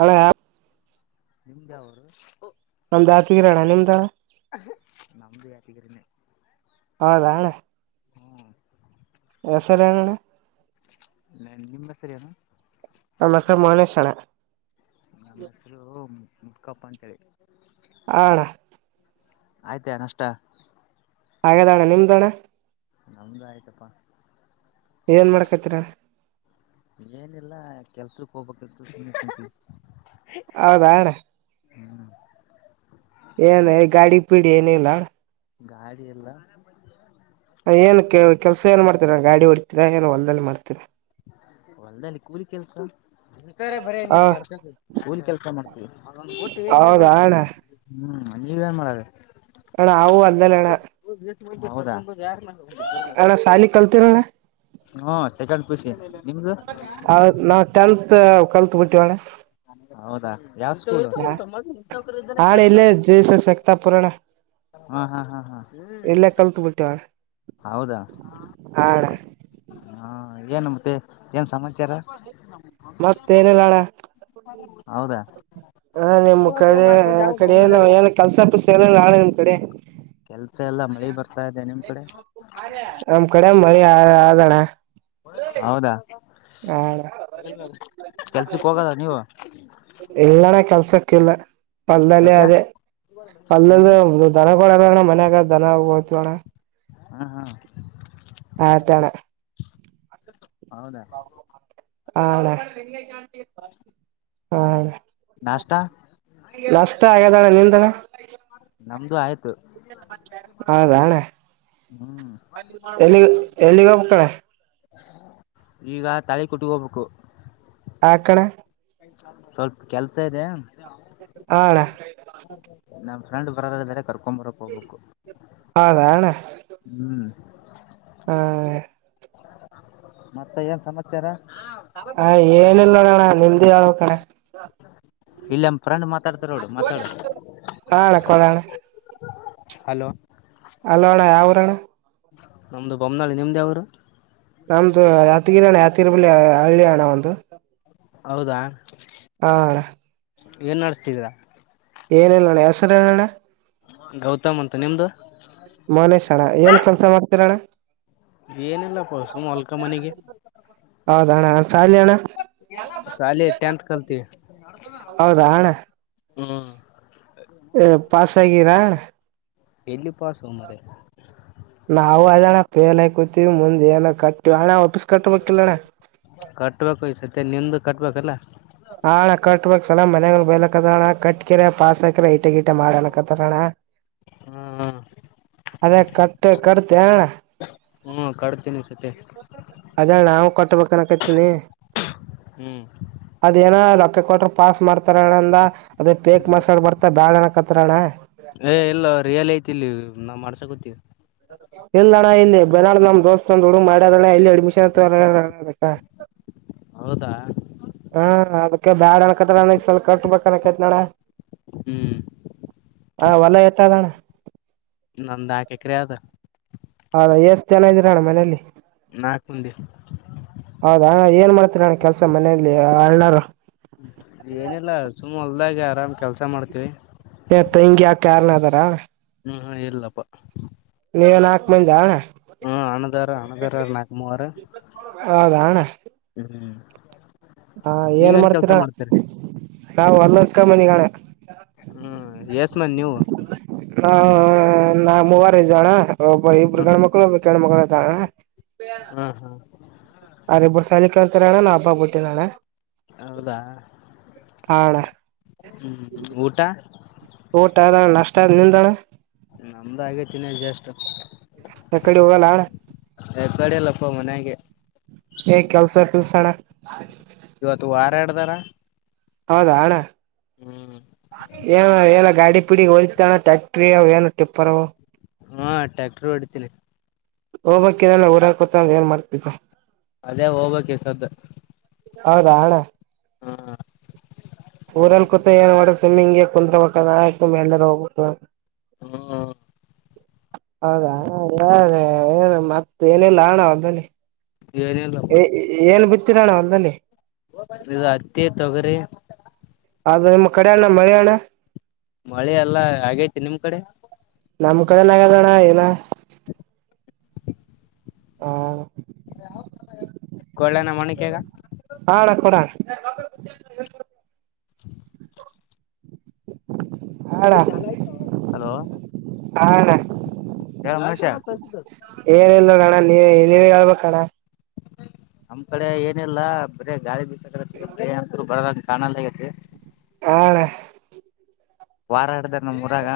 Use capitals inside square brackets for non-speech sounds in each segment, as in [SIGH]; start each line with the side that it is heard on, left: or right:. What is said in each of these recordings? right: ಹಳೆ ಆತಿಗಿರ ಅಣ್ಣ ನಿಮ್ದ ಅಣ್ಣ
left: [UNINTELLIGIBLE]
right: ಹೌದಾ ಅಣ್ಣ
left: ಹ್ಮ್
right: ಹೆಸರು ಏನೆಂನ್ನಾ
left: ಸರಿ
right: ನಮ್ಮ ಹೆಸರು ಮಾನಿಶ್ ಅಣ್ಣ
left: ನಮ್ಮ ಹೆಸರು ಮುಕಪ್ಪ ಅಂತೇಳಿ
right: ಹ ಅಣ್ಣ
left: ಆಯ್ತಾ ನಷ್ಟ
right: ಹಾಗೆದಣ್ಣ ನಿಮ್ದ ಅಣ್ಣ
left: ನಮ್ದ ಆಯ್ತಪ್ಪಾ
right: ಏನ್ ಮಾಡ್ಕೈತರ
left: ಏನಿಲ್ಲ ಕೆಲ್ಸಕ್ ಹೋಗ್ಬೇಕು ಸು
right: ಹೌದಾಣ್ಣ
left: ಹ್ಮ್
right: ಏನ ಈ ಗಾಡಿ ಪೀಡಿ ಏನಿಲ್ಲ
left: ಗಾಡಿ ಎಲ್ಲ
right: ಏನ್ ಕೆ ಕೆಲ್ಸ ಏನ್ ಮಾಡ್ತೀರಾ ಗಾಡಿ ಹೊಡ್ತೀರಾ ಏನ್ ಹೊಲಲ್ದಲ್ಲಿ ಮಾಡ್ತೀರಾ
left: ಹೊಲ್ದಲಿ ಕೂಲಿ ಕೆಲ್ಸ ಇಂತಾರೆ ಬರೇ ನೀ
right: ಹ
left: ಕೆಸ ಹೂಲಿ ಕೆಲ್ಸ ಮಾಡ್ತೀವಿ ಊಟ್ಟ ಏನ
right: ಹೌದಾ ಅಣ್ಣ
left: ಹ್ಮ್ ನೀವೇನ್ ಮಾಡ್ರ
right: ಹಣ ಆವು ಅಲ್ಲಲ್ಲಣ್ಣ
left: ಹೌದಾ
right: ಅಣ್ಣ ಸಾಲಿ ಕಲ್ತರಣ್ಣ
left: ಹಾ ಚಕಂಡ ಖುಷಿ ನಿಮ್ದು
right: ಕಲ್ ತು ಬಿಟ್ಟಿ ಒಳೆ
left: ಹೌದಾ
right: ಅಣ್ಣ ಇಲ್ಲೇ ಜೆ ಎಸ್ ಎಸ್ ಸಕ್ತಾಪುರ ಅಣ್ಣ
left: ಹಾ ಹಾ ಹಾ ಹಾ
right: ಇಲ್ಲೇ ಕಲ್ತ್ ಬಿಟ್ಟಿವಣ್ಣ
left: ಹೌದಾ
right: ಹಾ ಅಣ್ಣ
left: ಹಾ ಮತ್ತೆ ಏನ್ ಮುಂದೆ ಏನ್ ಸಮಾಚಾರ
right: ಮತ್ತೇಏನೆಲ್ಲಣ್ಣ
left: ಹೌದಾ
right: ಹಾ ನಿಮ್ ಕಡೆ ಆ ಕಡೆ ಏನು ಏನ ಕೆಲ್ಸ ಪಸ ಏನ ನಾಳೆ ನಿಮ್ ಕಡೆ
left: ಕೆಲ್ಸ ಎಲ್ಲ ಮಳೆ ಬರ್ತ
right: ನಮ್ ಕಡೆ ಮಳಿ ಆದಣ
left: ಹೌದಾ
right: ಹ
left: ಕೆಲ್ಸಕ್ ಹೋಗಲ್ಲ ನೀವು
right: ಇಲ್ಲ ಹೊಲದಲ್ಲಿ
left: ಸತ್ಯ
right: ಅದೇ
left: ಹ್ಮ
right: ಹೊಲದಲ್ಲಿ ಮನ್ಯಾಗ ದನ ಹೋತಿವಣ್ಣ
left: ಹ್ಮ ಹ್ಮ
right: ಆತಣ
left: ಹೌದಾ [UNINTELLIGIBLE]
right: ಆ ಅಣ್ಣ [UNINTELLIGIBLE] ಹಾ ಅಣ್ಣ
left: ನಾಷ್ಟ
right: ನಷ್ಟ ಆಗದಣ್ಣ ನಿಂತಣ
left: ನಮ್ದು ಆಯ್ತು
right: ಹಾದ ಅಣ್ಣ
left: ಹ್ಮ್
right: ಎಲ್ಲಿ ಎಲ್ಲಿಗ್ ಹೋಗ್ಬೇಕ್ ಅಣ್ಣ
left: ಈಗ ತಳಿ ಕುಟ್ಟಕೋಬೇಕು
right: ಯಾಕಣ್ಣ
left: ಸ್ವಲ್ಪ ಕೆಲ್ಸ ಇದೆ
right: ಹ
left: ನಮ್ಮ ಫ್ರೆ್ ಬರೋರಲ್ಲ್ರ ಕರ್ಕೊ ಬರಕ್ ಹೋಗಬೇಕು
right: ಹೌದಣ್ಣ ಹಾ
left: ಮತ್ತೆ ಏನ್ ಸಮಾಚಾರ
right: ಆ ಏನಿಲ್ಲ ಅಣ್ಣ ನಿಮ್ಮದೇ ಹೇಳ್ಬೇಕ್ ಅಣ್ಣ
left: ಇಲ್ಲ ನಮ್ಮ ಫ್ರೆಂಡ್ ಮಾತಾಡ್ತಾರ ನೋಡು ಮಾತಾಡು
right: ಹಾ ಅಣ್ಣ ಕೊಡೋಣ
left: ಹಲೋ
right: ಹಲೋ ಅಣ್ಣ ಯಾವೂರ್ ಅಣ್ಣ
left: ನಮ್ದು ಬೊಮ್ಮನಹಳ್ಳಿ ನಿಮ್ಮದು ಯಾವೂರು
right: ನಮ್ದು ಯಾದೀರಿಯಣ್ಣ ಯಾದಗಿರಿ ಬಳಿ ಹಳ್ಳಿ ಅಣ್ಣ ಒಂದು
left: ಹೌದಾ
right: ಹಾ ಅಣ್ಣ
left: ನೀವು ಏನ್ ಮಾಡ್ತಿದ್ದೀರಾ
right: ಏನ್ ಇಲ್ಲಾಣ ಹೇಸೂರಹೆಳಣ್ಣ
left: ಗೌತಮ್ ಅಂತ ನಿಮ್ದ
right: ಮನೇಶ್ ಅಣ್ಣ ಏನ್ ಕೆಲ್ಸ ಮಾಡ್ತೀರಣ್ಣ
left: ಏನಿಲ್ಲಪ್ಪಸು ಹೊಲ್ಕ ಮನೆಗೆ
right: ಅದಾಣ ಶಾಲಿ ಅಣ್ಣ
left: ಶಾಲಿ ಟೆಂಥ ಕಲತೀವಿ
right: ಹೌದಾ ಅಣ್ಣ
left: ಹ್ಮ್
right: ಪಾಸ್ ಆಗೀರಾ
left: ಎಲ್ಲಿಿಪ್ಪಾಸು ಮ್ರ
right: ನಾವು ಅದ ಫೇಲ್ ಆಯಕೂತಿವಿ ಮುಂದೆಏನ ಕಟ್ಟಿವಣ ವಾಪಸ್ ಕಟ್ಟಬೇಕ ಯಿಲ್ಲಣ
left: ಮತ್ತೆ ನಿಂದು್ದು ಕಟ್ಬೇಕಲ್ಲ
right: ಹಳ ಕಟ್ಟುವ ಸಲ ಮನೆಗಳು ಬಲಕದಾಳ ಕಟ್ಕರೆ ಪಾಸಕರೆ ಇ ಗಟ ಗೀಟ ಮಾಡನ ಕತ್ತಾರಣ
left: ಹ್ಮ್
right: ಅದೇ ಕಟ್ಟ ಕಟ್ಟ ತ್ಯಾಣ್ನ
left: ಕಟ್ತೀನಿ ಈ ಸತಿ
right: ಅದೇ ನಾ ಕೊಟ್ಟಬೇಕನಕತೀನಿ
left: ಹ್ಮ್
right: ಅದೇನ ರೊಕ್ಕ ಕೊಟ್ರ ಪಾಸ್ ಮಾಡ್ತಾರಣಂದ ಅದೇ ಪೇಕ್ ಮಸಾಡ್ ಬರ್ತಾ ಬ್ಯಾಳಣಕತ್ತ ತ್ರಣ್ಣ
left: ಏ ಇಲ್ಲ ರಿಯಲ್ ಐತಿ ಇಲ್ಲಿ ನಾ ಮಾಡ್ಸಕೊತ್ತೀವಿ
right: ಇಲ್ಲ ಅಣ್ಣ ಇನ್ನು ಬೆಳಾಡ ನಮ್ ದೋಸ್ತ ಒಂದ್ ಹಡುು ಮಾಡದ ಇಲ್ಲೆ ಅಡ್ಮಿಷನ್ ಆತವಣ್ಣ
left: ಹೌದಾ
right: ಹಾ ಅದಕ್ಕೆ ಬ್ಯಾಡ ಅನ್ಕತ್ ಅನಗ್ ಸ್ವಲ್ ಕಟ್ ಬನಕೈತ್ ನಡ
left: ಹ್ಮ್
right: ಹ್ ಹೊಲ ಎತ್ತದಣ
left: ನಂದ ಡಿಗ್ರೀ ಆದ್
right: ಹೌದಾ ಎಷ್ಟು ಜನ ಇದ್ದೀರಣ್ಣ ಮನೆಯಲ್ಲಿ
left: ನಾಕ್ ಮಂದಿ
right: ಹೌದಾ ಏನ್ ಮಾಡ ಹತ್ರಣ ಕೆಲ್ಸ ಮನೆಯಲ್ಲಿ ಆಳನರ್
left: ಏನಿಲ್ಲ ಸುಮ್ಮ ಹೊಲ್ದಾಗ ಆರಾಮ್ ಕೆಲ್ಸ ಮಾಡ್ತೀವಿ
right: ತೆಂಗಿ ಯಾಕ ಯಾರನ ಅದಾರ
left: ಹ್ಮ ಹ ಎಲ್ಲಪ್ಪ
right: ನೀವನ್ ಹಾಕ್ ಮಂದಿ ಅಣ್ಣ
left: ಹ್ಮ ಆಣದೇರ ಆನದಾರ ನಾಕು ಮೂಾರ
right: ಹೈದಾ ಅಣ್ಣಾ ಹಾ ಏನ್
left: ನೀವೇನ್ ಕೆಲ್ಸ
right: ಮಾಡ್ತೀರಣ
left: ಮಾಡ್ತೀರಿ
right: ನಾ್ ಹೊಲ್ಲಕ್ಕ ಮನಿಗಣೆ
left: ಹ್ಮ್ ಯಸ್ಮನ್ ನೀವು
right: ಹಾ ನಾ ಮೂವರೈಐದು ಜಣ ಒಬ್ಬ ಇಬ್ರು ಗಣ್ಮಕ್ಳುಬ್ ಗಣ್ಮಕ್ಳುಂತಣ
left: ಹ್ಮ ಹ್ಮ್
right: ಅರಿಬ್ರು ಶಾಲಿ ಕಲ್ತಾರ್ ಅಣ್ಣ ನಾ ಹಬ್ಬ ಬಿಟ್ಟಿನಣ್ಣ
left: ಹೌದಾ
right: ಹಣ್ಣ
left: ಹ್ಮ್ ಊಟ
right: ಊಟ ಆದ್ದಣ್ಣ ನಾಷ್ಟ ಆದಯ ನಿಂದಣ್ಣ
left: ನಮ್ದ ಆಗೇತನಿ ಜಸ್ಟ್
right: ಯಕಡೆ ಹೋಗಲ್ಲಣ್ಣ
left: ಏಕಡಲ್ಲಪ್ಪ ಮನ್ಯಾಗೆ
right: ಏ ಕೆಲ್ಸರ್ ಪಲ್ಸಣ
left: ಇವತ್ತು ವಾರಾಡ್ದಾರ
right: ಹೌದಾ ಅಣ್ಣ ಏ ಏನ ಗಾಡಿ ಇಡಿ ಒಲಿತಾನ ಟಕ್ಟ್ರಿಯ ವಏನು ಿಪ್ಪರ
left: ಹಾ ಟ್ಯಾಕ್ಟರ್ ಒಡತೀನಿ
right: ಹೋಗ್ಕ್ಕಲ್ಲ ಊರಾಕೊತ ಏನ್ ಮಾಡ್ತಿದ್ದ
left: ಅದೇ ಹೋಗ್ಬಕ್ಕೆ ಸದ
right: ಹೌದಾ ಹಣ
left: ಹ್ಮ
right: ಊರಲ್ಲಿ ಕುೂತ ಏನ್ ಮಾಡಬೇಕಕ್ ಸ್ವಿಮ್ಮಿಂಗ್ಗೆ ಕುತ್ಬೇಕ ಆಯ್ತು ಮೇಲ್ದ ಹೋಗಬೇಕು
left: ಹ್ಮ
right: ಹೌದಾ ಏನು ಮತ್ತ ಏನೆಲ್ಲ ಹಣ ಅಲ್ಲಿ
left: ಏನಿಲ್ಲಪ್ಪ
right: ಏನ್ ಬಿತ್ತಿರೋಣ ಅಲ್ಲಲ್ಲಿ
left: ಇದು ಅತ್ಯೇ ತೊಗರೆ
right: ಅದು ನಿಮ್ಮ ಕಡೆಣ್ಣ ಮಳೆಯ್ಣ
left: ಮಳೆ ಎಲ್ಲಾ ಹಾಗೇೈತಿ ನಿಮ್ ಕಡೆ
right: ನಮ ಕಡೆ ನಗದೋಣ ಏನ
left: ಹ
right: ಹಾ
left: ಕೊಳ್ಳನ ಮಣಕಗ
right: ಹಾಡ ಕೊಡಣ
left: ಹ
right: ಹಣ
left: ಚ ಹಲೋ ಹೇಳ ಮಹೇಶ
right: ಏನ್ ಇಲ್ವಣ್ಣ ನೀವ ನೀವ ಹೇಳ್ಬೇಕಣ
left: ನಮ್ಮ್ ಕಡೆ ಏನಿಲ್ಲ ಬರ ಗಾಳಿ ಬೀಿಸಾ ಬ ಅಂತರು ಬರದ ಕಾಣಲ್ಲ ಹಗತಿ
right: ಹಾ
left: ವಾರ ಹಡ್ದ ನಮ ಊರಾಗ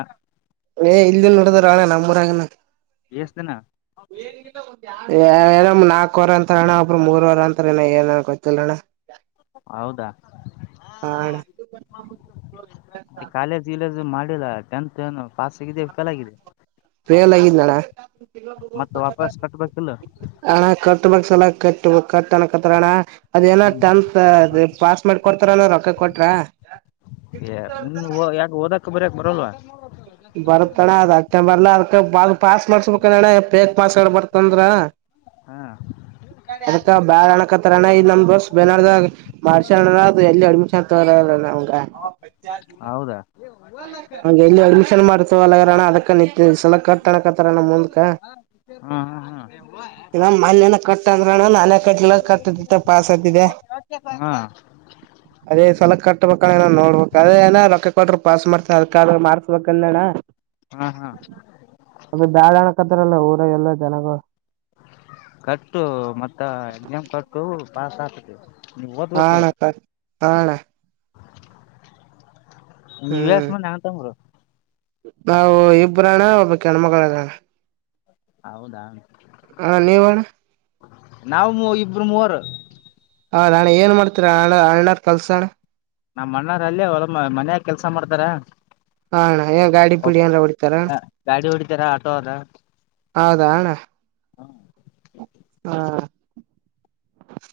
right: ಏ ಇಲ್ಲಿ ನದಾರಣ ನಂಬ್ರ
left: ಎಷ್ಟ್ದನಾ
right: ಾರ ನಾಲ್ಕವರ ಅರ ಅಣ ಒಬ್್ರ ಮೂರ್ವರ ಅಂತಾರಣ್ಣ ಏನನ್ ಗೊತ್ತಿಲ್ಲ ಅಣ್ಣ
left: ಹೌದಾ
right: ಹಣ
left: ಮತ್ತ ಕಾಲೇಜ್ ಇಲ್ಲ ಮಾಡ ಟೆಂತ್ ಏ ಪಾಸ್ ಸಿಗ ಫೇಲ್ ಆಗಿದೆ
right: ಬೇಲ್ ಆಗಿದ ನಣ
left: ಮತ್ತ ವಾಪಸ್ ಕಟ್ಬೇಕಿಲ್ಲ
right: ಅಣ ಕಟ್ಟ ಮ ಲ ಕ ಕ ಕಣ ಅದ ನ
left: ಹ್ಮ್
right: ಟೆತ್ ಪಾಸ್ ಮಾಡಿ ಕೊಡ್ತಾರ ರೊಕ್ಕ ಕೊಟ್ಟ
left: ಏ ನೀ ಯಾಕ ಓದಕ ಬರಯಕ್ ಬರಲ್ವಾ
right: ಬರುತ್ತಣ ಡೆ ಪೇಕ್ ಪಾಸ್ಡೆ ಬತ ಂದ್ರ
left: ಹಾ
right: ಅದ ಬ್ಯಾಳ್ ಅಣಕತ್ತಾರ ಅಣ ಇ ನ ಬಸ್ ಬ ಮಾಡಸ ಅ ಎಲ್ಲಿ ಅಡ್ಮಿಷನ್ ತ ನಮಂಗ
left: ಹೌದಾ
right: ಮರುತ್ವಳರ ಅದಕ್ಕ ನಿತ್ ಸಲ ಕಣ ಕತಾರಣ ಮುಕ
left: ಹ್ಮ ಹ್ಮ್ ಹ್ಮ್
right: ಇ ಮನನ ಕಟ್ಟಂದ್ರಣ ನನೆ ಕಟ್ಲ ಕಟ್ಟತಿ ಪಸ್ತ್ತಿದೆ
left: ಹಾ
right: ಕಟ್ಟಬೇಕ ಏನೋ ನೋಡ್ಬೇಕಕ್ ಅದ ಏ ರೊಕ್ಕ ಕೊಡ್ರ ಪಸ್ ಮಾಡತತಿ ಅದ ಕಲ್ಯಾಣ
left: ಹಾ ಹಾ
right: ಅ ಬಾಳಣಕತ್ತಾರಲ್ಲ ಊರ ಎಲ್ಲ ಜನಗ
left: ಕಟ್ಟು ಮತ್ತ ಎಕ್ಸಾಮ್ ಕಟ್ಟು ಪಾಸ್ ಆತತಿ
right: ಹಣ ಹಣ ಹ್ಮ್
left: ನೀವಸ್ ಮಂದ ಅಂತಂಗರು
right: ನಾವು ಇಬ್ಬ್ರಣ್ಣ ಒಬ್ಬ ಕೆಣ್ಮಗಳರಣ್ಣ
left: ಹೌದಾ
right: ಹಾ ನಿವಣ
left: ಬ್ರಮರ್
right: ಹ ನಾನ ಏನ್ ಮಾಡ್ತೀರ ಅಣ ಅಣ್ಣಾರ್ ಕಲ್ಸೋಣ
left: ನಾ್ ಮಣ್ಣಾರ ಅಲ್ಲಿ ಅವ ಮನ್ಯಾಗ ಕೆಲ್ಸ ಮಾಡ್ತಾರ
right: ಹಣ್ಣ ಏ ಗಾಡಿ ಪೀಡಿ ಅಂದ ಹೊಡಿತಾರ
left: ಗಾಡಿ ಹೊಡಿತಾರ ಆಟೋ ಅದ
right: ಹೌದಾಣ ಹಾ.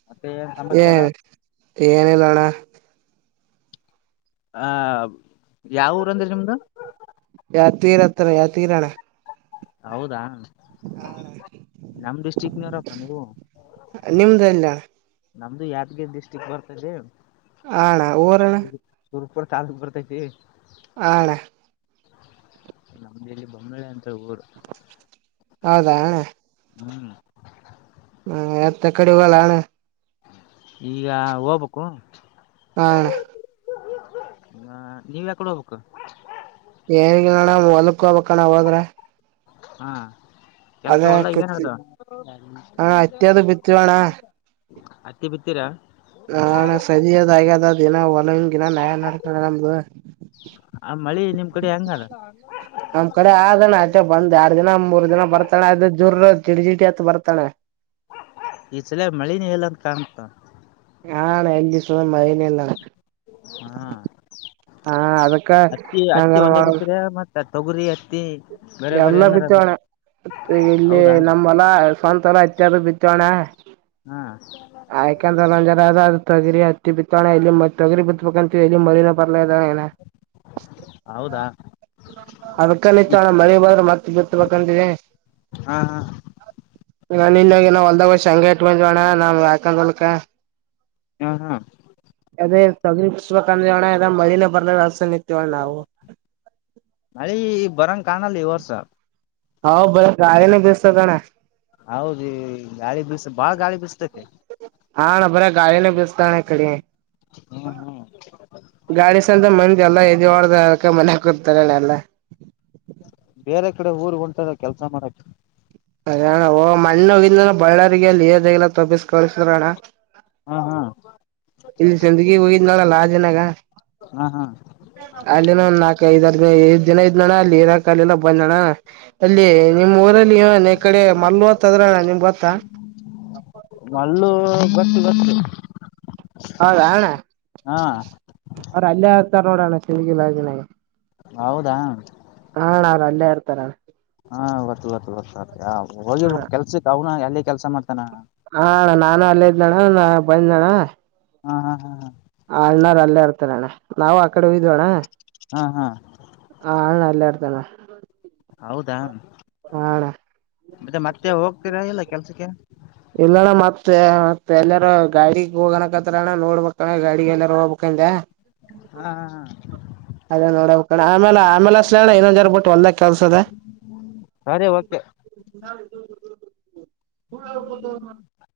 left: ಮತ್ತೆ ಏನ್ ಸಮಾಚಾರ.
right: ಏನ ಇಲ್ಲಣ್ಣ.
left: ಆ ಯಾವ ಊರ ಅಂದ್ರಿ ನಿಮ್ದ.
right: ಯಾ ತೀ ಹತ್ರ ಯಾದಗಿರ್ ಅಣ್ಣಾ.
left: ಹೌದಾ ನಮ ಡಿಸ್ಟ್ರಿಕ್ನವರಪ್ಪಾ ನೀವು.
right: ನಿಮ್ದಲ್ಲ.
left: ನಮ್ದು ಯಾದಗಿರಿ ಡಿಸ್ಟಿಕ್ ಬರ್ತೈತಿ.
right: ಹಾ ಅಣ್ಣಾ ಊರಣ್ಣಾ.
left: [UNINTELLIGIBLE] ಬರ್ತೈತಿ
right: ಆ ಅಣ್ಣಾ.
left: ನಮ್ದ ಇಲ್ಲಿ ಬೊಮ್ಮಳೆ ಅಂತ ಉರ್.
right: ಹೌದಾ ಅಣ್ಣಾ.
left: ಹ್ಮ್ [UNINTELLIGIBLE]
right: ಹ್ಮ್ ಎತ್ತ್ ಎಕಡಿ ಹೋಗಲ್ಲಣ್ಣ.
left: ಈಗ ಹೋಗಬೇಕು.
right: ಹಾ ಅಣ್ಣ.
left: ಹ ನೀವ್ ಎಕಡ್ ಹೋಗಬೇಕು.
right: ಏನಗಿಲ್ಲಣ ಹೊಲ್ಕ್ ಹೋಗಬೇಕಣ್ಣ ಹೋದ್ರ.
left: ಹಾ ಕೆಲ್ಸ
right: ಅದೇ
left: ಹೋಲ್ದಾಗ್ ಏನ್
right: ಕತ್ತಿ
left: ನಡದವ್.
right: ಹಾ ಹತ್ತಿ ಅದು ಬಿತ್ತಿವಣ್ಣ
left: ಹತ್ತಿ ಬಿತ್ತೀರಾ.
right: ಹಾ ಅಣ್ಣಾ ಸದಿ ಅದ ಆಗ್ಯದ ಅದ ಇನ್ನ್ ನಂಗ್ ಇನ್ ನ್ಯಾಯ ನಡೀತುದ ನಮ್ದು.
left: ಆ ಮಳಿ ನಿಮ್ ಕಡೆ ಹೆಂಗದ
right: ನಮ್ ಕಡೆ ಆದಣ್ಣ ಅಷ್ಟೆ ಬಂದ್ ಯಾಡ್ ದಿನ ಮೂರ್ ದಿನ ಬರ್ತ ಅಣ್ಣಾ ಅದು ಜುರ ಅಂತ್ ಜಿಟಿ ಜಿಟಿ ಅಂತ್ ಬರ್ತ್ ಅಣ್ಣಾ.
left: ಈ ಸಲಾ ಮಳಿನೆ ಇಲ್ಲ ಅಂತ್ ಕಾಣ್ತದ.
right: ಹಾ ಅಣ್ಣಾ ಎಲ್ಲಿ ಇಸಲಾ ಮಳಿನೇ ಇಲ್ಲಣ್ಣಾ.
left: ಹಾ
right: ಅದಕ್ಕ
left: ಹತ್ತಿ ಹತ್ತಿ
right: ನಂಗನ
left: ಒಂದೇ
right: ಮಾಡ
left: ಬಿತ್ತಿರೆ ಮತ್ತ ತೊಗುರಿ ಹತ್ತಿ ಬೇರೆ ಬೇರೆ ಏನಾರ ಬಿತ್ತ
right: ಮತ್ತೆ ಇಲ್ಲಿ
left: ಹೌದಾ
right: ನಮ್ಮ ಹೊಲ ಸ್ವಂತ ಹೊಲಾ ಹತ್ತಿ ಅದು ಬಿತ್ತೇವ್ ಅಣ್ಣಾ.
left: ಹಾ
right: ಆಯ್ಕಂದ್ರ ಒಂದ್ ಜರಾ ಅದಾ ತೊಗರಿ ಹತ್ತಿ ಬಿತ್ತೇವ್ ಅಣ್ಣಾ ಇಲ್ಲಿ ಮತ್ತ್ ತೊಗರಿ ಬಿತ್ತ ಬೇಕ್ ಅಂತ್ ಎಲ್ಲಿ ಮಳಿನೆ ಬರ್ತ್ [UNINTELLIGIBLE]
left: ಹೌದಾ
right: ಅದಕ್ಕ ನಿಂತೇವ್ ಅಣ್ಣಾ. ರ್ ಮತ್ತ ಬಿತ್ತಬೇಕ್ ಅಂತ್ ಇದಿನಿ.
left: ಹಾ ಹಾ
right: ಈಗ್ ನಿನ್ನೆ ಹೋಗಿ ಏನೋ ಹೋಲ್ದಾಗ್ ಹೋಗಿ ಶೇಂಗಾ ಹಾಕಿ ಬಂದಿವ ಅಣ್ಣಾ ನಮ್ ಅಕ್ಕಂದ್ ಹೊಲ್ಕಾ.
left: ಹಾ ಹಾ
right: ಅದೇ ತೊಗರಿ ಕುಸಬೇಕ ಅಂದೇವ್ ಅಣ್ಣಾ ಇನ್ನ್ ಮಳಿನೇ ಬರಲ್
left: ಮಳಿ ಬರಂಗ ಕಾಣಲ್ಲ ಈ ವರ್ಷ.
right: ಹೌ ಬರಿ ಗಾಳಿನೇ ಬಿಸ್ತೆತ ಅಣ್ಣ.
left: ಹೌದ್ ಈಗ್ ಗಾಳಿ ಬಿಸ ಬಾಳ ಗಾಳಿ ಬಿಸತೈತಿ.
right: ಹಾ ಅಣ್ಣಾ ಬರೆ ಗಾಳಿನೆ ಬೀಸ್ತದ ಅಣ್ಣಾ ಇಕಡಿ.
left: ಹ್ಮ್ ಹ್ಮ್
right: ಗಾಡಿ ಸಂತ ಮಂದೀ ಎಲ್ಲಾ ನಿದ್ದಿ ಹೊಡದ ಅದ್ಕ ಮನ್ಯಾಗ ಕುತ್ತಾರ್ ಎಲ್ಲಾ.
left: ಬೇರೆ ಕಡೆ ಊರು ಹೊಂಟಾರ ಕೆಲ್ಸಾ ಮಾಡಕ್ಕ.
right: ಅದೇ ಅಣ್ಣ ಓ ಮಣ್ಣ ಹೋಗಿದ್ನಲ್ಲಾ ಬಳ್ಳಾರಿಗ ಅಲ್ಲಿ [UNINTELLIGIBLE] ತೊಪ್ಪಿಸ ಕಳಸಿದ್ರಣ್ಣ
left: ಹಾ ಹಾ
right: ಇಲ್ಲಿ ಸಿಂದಗಿಗ್ ಹೋಗಿದ್ನಲ್ಲ [UNINTELLIGIBLE] ನಾಗ್.
left: ಹಾ ಹಾ
right: ಅಲ್ಲಿನ ಒಂದ ನಾಲ್ಕ ಐದಾರ್ ದಿನ ಇದ್ ಇದ್ದ ನನ್ನಾ ಅಲ್ಲಿ ಇರಾಕ್ ಆಗ್ಲಿಲ್ಲ ಬನ್ನಣ್ಣ. ಅಲ್ಲಿ ನಿಮ್ಮ್ ಊರಲ್ಲಿ ಇನ್ ಈ ಕಡೆ ಮಲ್ಲು ಅಂತ ಅದಾರ್ ಅಲಾ ನಿಮ್ ಗೊತ್ತಾ.
left: ಮಲ್ಲು ಗೊತ್ತು ಗೊತ್ತು
right: ಹೌದ
left: ಹಾ
right: ಅವ್ರ ಅಲ್ಲೇ ಇರ್ತಾರ್ ನೋಡೋಣ ಹ
left: ಹೌದಾ
right: ಅಣ್ಣ ಅವ್ರು ಅಲ್ಲೇ ಇರ್ತಾರೆ
left: ಹಾ ಗೊತ್ತು ಗೊತ್ತು ಗೊತ್ತು ಹೋಗಿರ್ ಬೇಕು ಕೆಲ್ಸಕ್ ಅವನ
right: ಹಾ ಅಣ್ಣ ನಾನು ಅಲ್ಲೇ ಇದನಣ್ಣ ನಾ ಬಂದನಣ್ಣ
left: ಹಾ ಹಾ ಹಾ ಹಾ
right: ಅಣ್ಣ ಅವ್ರು ಅಲ್ಲೇ ಇರ್ತಾರ ಅಣ್ಣ ನಾವು ಆಕಡೆ ಹೋಗಿದ್ವಿ ಅಣ್ಣ
left: ಹಾ ಹಾ
right: ಆ ಅಣ್ಣ ಅಲ್ಲೇ ಇರ್ತಾನೆ
left: ಹೌದಾ ಮತ್ತೆ ಮತ್ತೆ ಹೋಗ್ತೀರಾ ಏನು ಕೆಲ್ಸಕ್ಕೆ
right: ಇಲ್ಲಣ್ಣ ಮತ್ತೆ ಎಲ್ಲಾರೂ ಗಾಡಿಗೆ ಹೋಗನಕತ್ರಣ್ಣ ನೋಡ್ಬೇಕಣ ಗಾಡಿಗೆ ಎಲ್ಲ ನೋಡಬೆಕು ಅಂದೇ
left: ಹಾ ಹಾ ಹಾ
right: ಅದೇ ನೋಡಕಣ ಆಮೇಲೆ ಆಮೇಲೆ ಹಚ್ಚಲೇನ ಇನ್ನೊಂದು ಎರಡು ತಾಸ್ ಬಿಟ್ಟು ಹೊಲದದಲ್ಲಿ ಕೆಲ್ಸದೆ
left: ಸರಿ ಓಕೆ
right: [UNINTELLIGIBLE]
left: [INAUDIBLE]